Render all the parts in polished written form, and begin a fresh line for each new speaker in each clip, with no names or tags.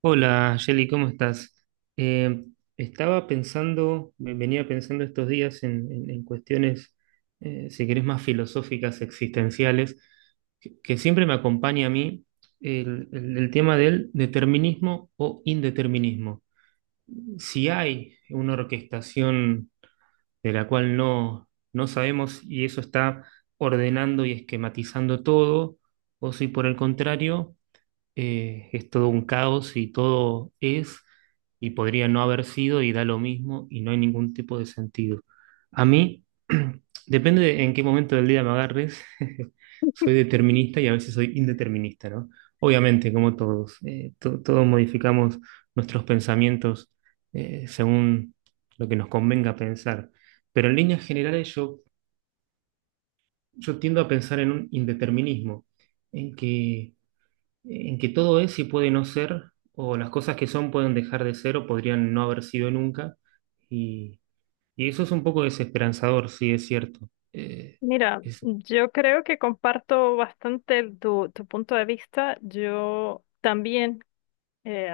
Hola, Jelly, ¿cómo estás? Eh, Estaba pensando, venía pensando estos días en cuestiones, si querés, más filosóficas, existenciales, que siempre me acompaña a mí el tema del determinismo o indeterminismo. Si hay una orquestación de la cual no sabemos y eso está ordenando y esquematizando todo, o si por el contrario es todo un caos y todo es y podría no haber sido y da lo mismo y no hay ningún tipo de sentido. A mí, depende de en qué momento del día me agarres, soy determinista y a veces soy indeterminista, ¿no? Obviamente, como todos, todos modificamos nuestros pensamientos según lo que nos convenga pensar. Pero en líneas generales yo tiendo a pensar en un indeterminismo, en que en que todo es y puede no ser, o las cosas que son pueden dejar de ser o podrían no haber sido nunca. Y, y eso es un poco desesperanzador, sí, es cierto.
Mira,
Es-
yo creo que comparto bastante tu punto de vista. Yo también eh,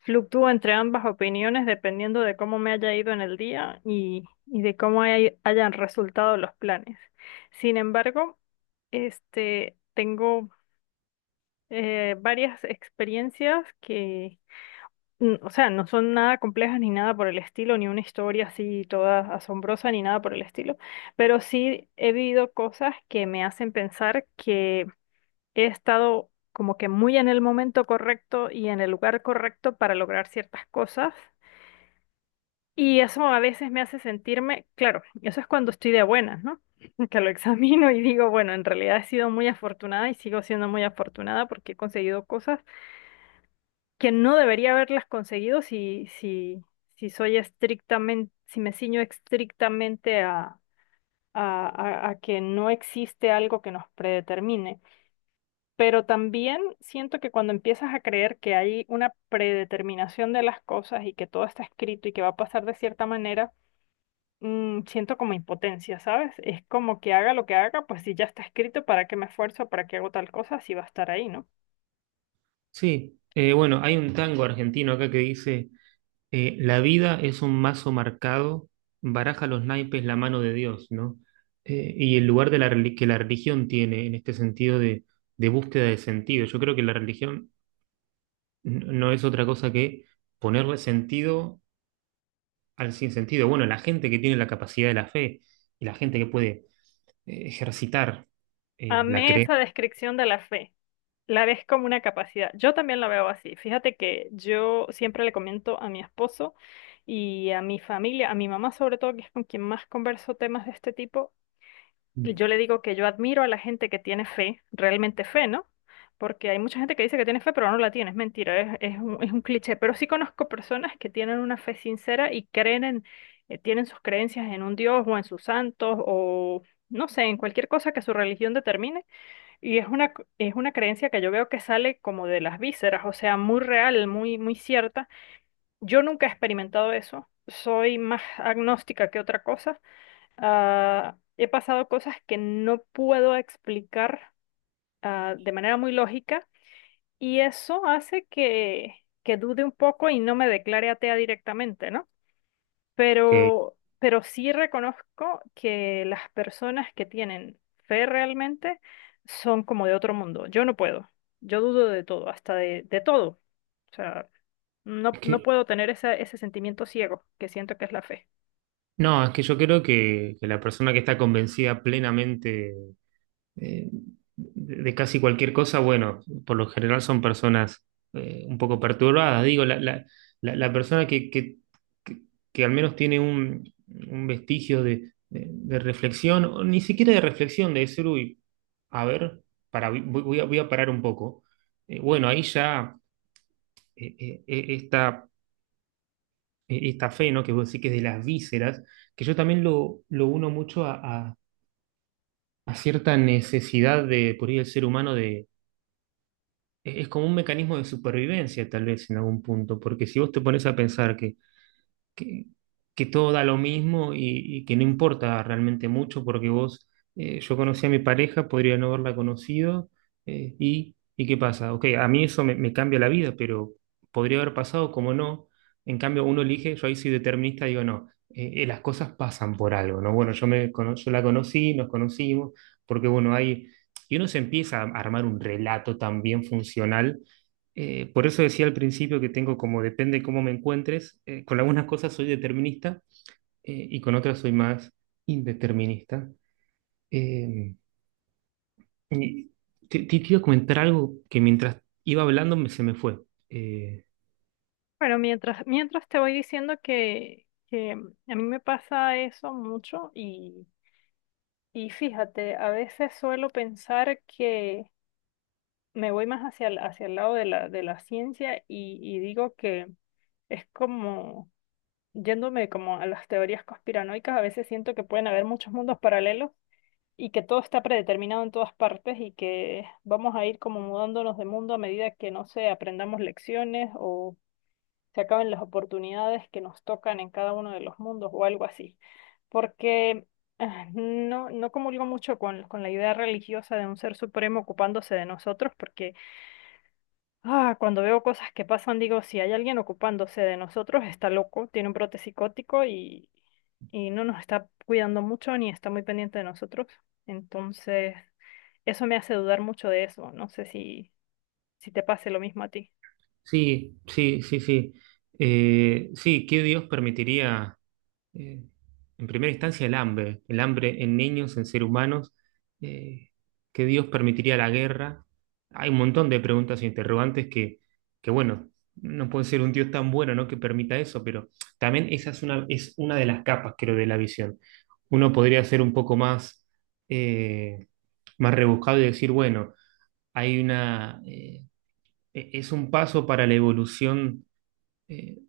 fluctúo entre ambas opiniones dependiendo de cómo me haya ido en el día y de cómo hayan resultado los planes. Sin embargo, este, tengo varias experiencias que, o sea, no son nada complejas ni nada por el estilo, ni una historia así toda asombrosa ni nada por el estilo, pero sí he vivido cosas que me hacen pensar que he estado como que muy en el momento correcto y en el lugar correcto para lograr ciertas cosas. Y eso a veces me hace sentirme, claro, eso es cuando estoy de buenas, ¿no? Que lo examino y digo, bueno, en realidad he sido muy afortunada y sigo siendo muy afortunada porque he conseguido cosas que no debería haberlas conseguido si soy estrictamente, si me ciño estrictamente a que no existe algo que nos predetermine. Pero también siento que cuando empiezas a creer que hay una predeterminación de las cosas y que todo está escrito y que va a pasar de cierta manera, siento como impotencia, ¿sabes? Es como que haga lo que haga, pues si ya está escrito, ¿para qué me esfuerzo? ¿Para qué hago tal cosa? Si va a estar ahí, ¿no?
sí. Bueno, hay un tango argentino acá que dice, la vida es un mazo marcado, baraja los naipes la mano de Dios, ¿no? Y el lugar de que la religión tiene en este sentido de búsqueda de sentido. Yo creo que la religión no es otra cosa que ponerle sentido al sinsentido. Bueno, la gente que tiene la capacidad de la fe y la gente que puede ejercitar la
Amé
creencia,
esa descripción de la fe. La ves como una capacidad. Yo también la veo así. Fíjate que yo siempre le comento a mi esposo y a mi familia, a mi mamá sobre todo, que es con quien más converso temas de este tipo, y yo le digo que yo admiro a la gente que tiene fe, realmente fe, ¿no? Porque hay mucha gente que dice que tiene fe, pero no la tiene, es mentira, es un cliché. Pero sí conozco personas que tienen una fe sincera y creen en, tienen sus creencias en un Dios o en sus santos o, no sé, en cualquier cosa que su religión determine y es es una creencia que yo veo que sale como de las vísceras, o sea, muy real, muy cierta. Yo nunca he experimentado eso, soy más agnóstica que otra cosa. He pasado cosas que no puedo explicar de manera muy lógica y eso hace que dude un poco y no me declare atea directamente, ¿no?
que,
Pero sí reconozco que las personas que tienen fe realmente son como de otro mundo. Yo no puedo. Yo dudo de todo, hasta de todo. O sea,
es
no
que-
puedo tener ese sentimiento ciego que siento que es la fe.
no, es que yo creo que la persona que está convencida plenamente eh, de casi cualquier cosa, bueno, por lo general son personas un poco perturbadas. Digo, la persona que- que al menos tiene un vestigio de reflexión, o ni siquiera de reflexión, de decir, uy, a ver, para, voy a parar un poco. Bueno, ahí ya eh, eh, eh, esta, esta fe, ¿no? Que vos decís que es de las vísceras, que yo también lo uno mucho a, a- a cierta necesidad de, por ahí, del ser humano. Es como un mecanismo de supervivencia, tal vez, en algún punto, porque si vos te pones a pensar que, que todo da lo mismo y que no importa realmente mucho, porque vos, yo conocí a mi pareja, podría no haberla conocido, ¿y qué pasa? Ok, a mí eso me cambia la vida, pero podría haber pasado como no. En cambio, uno elige, yo ahí soy determinista, digo, no, las cosas pasan por algo, ¿no? Bueno, yo la conocí, nos conocimos, porque bueno, hay... Y uno se empieza a armar un relato también funcional, por eso decía al principio que tengo como depende cómo me encuentres. Con algunas cosas soy determinista y con otras soy más indeterminista. Eh, y Te quiero comentar algo que mientras iba hablando se me fue. Eh,
Bueno, mientras te voy diciendo que a mí me pasa eso mucho y fíjate, a veces suelo pensar que me voy más hacia el lado de de la ciencia y digo que es como, yéndome como a las teorías conspiranoicas, a veces siento que pueden haber muchos mundos paralelos y que todo está predeterminado en todas partes y que vamos a ir como mudándonos de mundo a medida que, no sé, aprendamos lecciones o se acaben las oportunidades que nos tocan en cada uno de los mundos o algo así. Porque no comulgo mucho con la idea religiosa de un ser supremo ocupándose de nosotros, porque cuando veo cosas que pasan, digo, si hay alguien ocupándose de nosotros, está loco, tiene un brote psicótico y no nos está cuidando mucho ni está muy pendiente de nosotros. Entonces, eso me hace dudar mucho de eso. No sé si, si te pase lo mismo a ti.
sí, sí, sí, sí. Sí, ¿qué Dios permitiría? eh, en primera instancia el hambre en niños, en seres humanos, eh, que Dios permitiría la guerra. Hay un montón de preguntas e interrogantes bueno, no puede ser un Dios tan bueno, ¿no? Que permita eso, pero también esa es es una de las capas, creo, de la visión. Uno podría ser un poco más, eh, más rebuscado y decir, bueno, hay es un paso para la evolución. eh,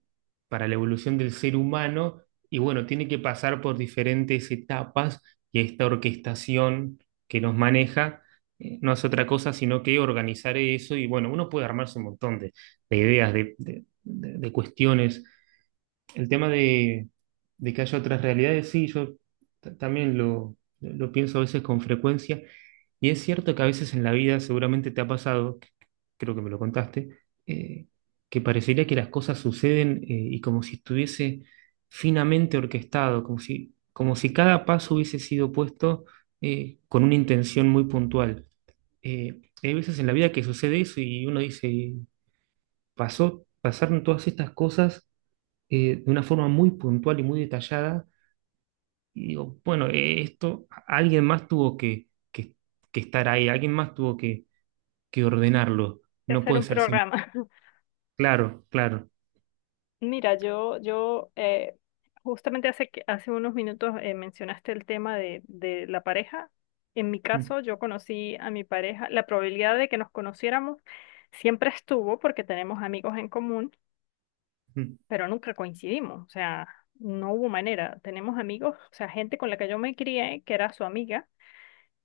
para la evolución del ser humano y bueno, tiene que pasar por diferentes etapas y esta orquestación que nos maneja no es otra cosa sino que organizar eso y bueno, uno puede armarse un montón de ideas, de cuestiones el tema de que haya otras realidades, sí, yo también lo pienso a veces con frecuencia. Y es cierto que a veces en la vida seguramente te ha pasado, creo que me lo contaste, eh, que parecería que las cosas suceden y como si estuviese finamente orquestado, como si cada paso hubiese sido puesto con una intención muy puntual. Hay veces en la vida que sucede eso y uno dice, pasó, pasaron todas estas cosas de una forma muy puntual y muy detallada. Y digo, bueno, esto alguien más tuvo que estar ahí, alguien más tuvo que ordenarlo.
De
No
hacer
puede
un
ser simple.
programa.
Claro, claro.
Mira, yo justamente hace, hace unos minutos mencionaste el tema de la pareja. En mi
Mm,
caso, yo conocí a mi pareja. La probabilidad de que nos conociéramos siempre estuvo porque tenemos amigos en común,
mm,
pero nunca coincidimos. O sea, no hubo manera. Tenemos amigos, o sea, gente con la que yo me crié, que era su amiga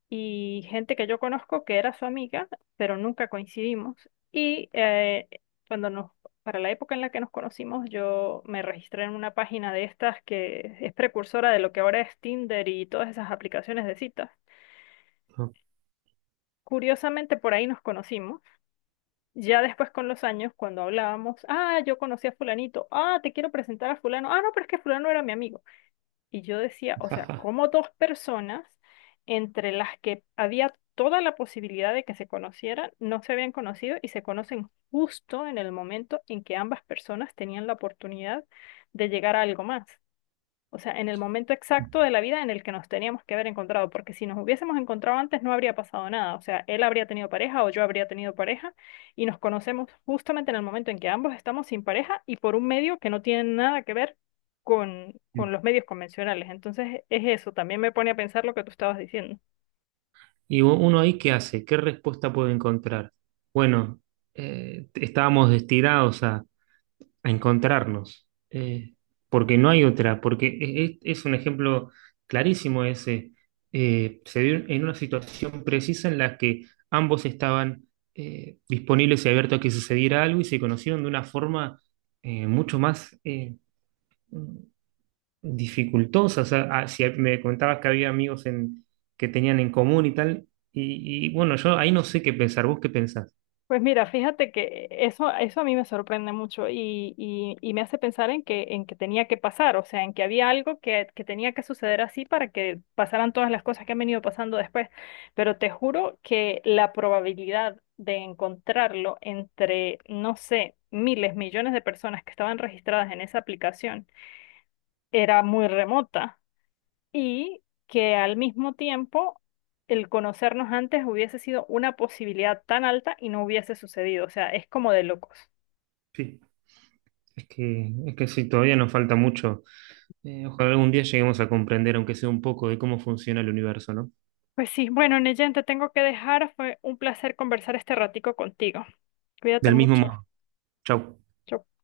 y gente que yo conozco que era su amiga, pero nunca coincidimos. Y cuando nos, para la época en la que nos conocimos, yo me registré en una página de estas que es precursora de lo que ahora es Tinder y todas esas aplicaciones de citas.
no.
Curiosamente, por ahí nos conocimos. Ya después con los años, cuando hablábamos, ah, yo conocí a fulanito, ah, te quiero presentar a fulano, ah, no, pero es que fulano era mi amigo. Y yo decía, o sea, como dos personas entre las que había toda la posibilidad de que se conocieran, no se habían conocido y se conocen justo en el momento en que ambas personas tenían la oportunidad de llegar a algo más. O sea, en el momento exacto de la vida en el que nos teníamos que haber encontrado, porque si nos hubiésemos encontrado antes no habría pasado nada. O sea, él habría tenido pareja o yo habría tenido pareja y nos conocemos justamente en el momento en que ambos estamos sin pareja y por un medio que no tiene nada que ver con los medios convencionales. Entonces, es eso, también me pone a pensar lo que tú estabas diciendo.
Y uno ahí, ¿qué hace? ¿Qué respuesta puede encontrar? Bueno, estábamos destinados a encontrarnos, porque no hay otra, porque es un ejemplo clarísimo ese. Se dio en una situación precisa en la que ambos estaban disponibles y abiertos a que sucediera algo y se conocieron de una forma mucho más dificultosa. O sea, ah, si me contabas que había amigos en, que tenían en común y tal, y bueno, yo ahí no sé qué pensar, ¿vos qué pensás?
Pues mira, fíjate que eso a mí me sorprende mucho y me hace pensar en que tenía que pasar, o sea, en que había algo que tenía que suceder así para que pasaran todas las cosas que han venido pasando después. Pero te juro que la probabilidad de encontrarlo entre, no sé, miles, millones de personas que estaban registradas en esa aplicación era muy remota y que al mismo tiempo el conocernos antes hubiese sido una posibilidad tan alta y no hubiese sucedido. O sea, es como de locos.
Sí, es que sí, todavía nos falta mucho. Ojalá algún día lleguemos a comprender, aunque sea un poco, de cómo funciona el universo, ¿no?
Pues sí, bueno, Neyen, te tengo que dejar. Fue un placer conversar este ratico contigo. Cuídate
Del mismo
mucho.
modo. Chau.
Chau,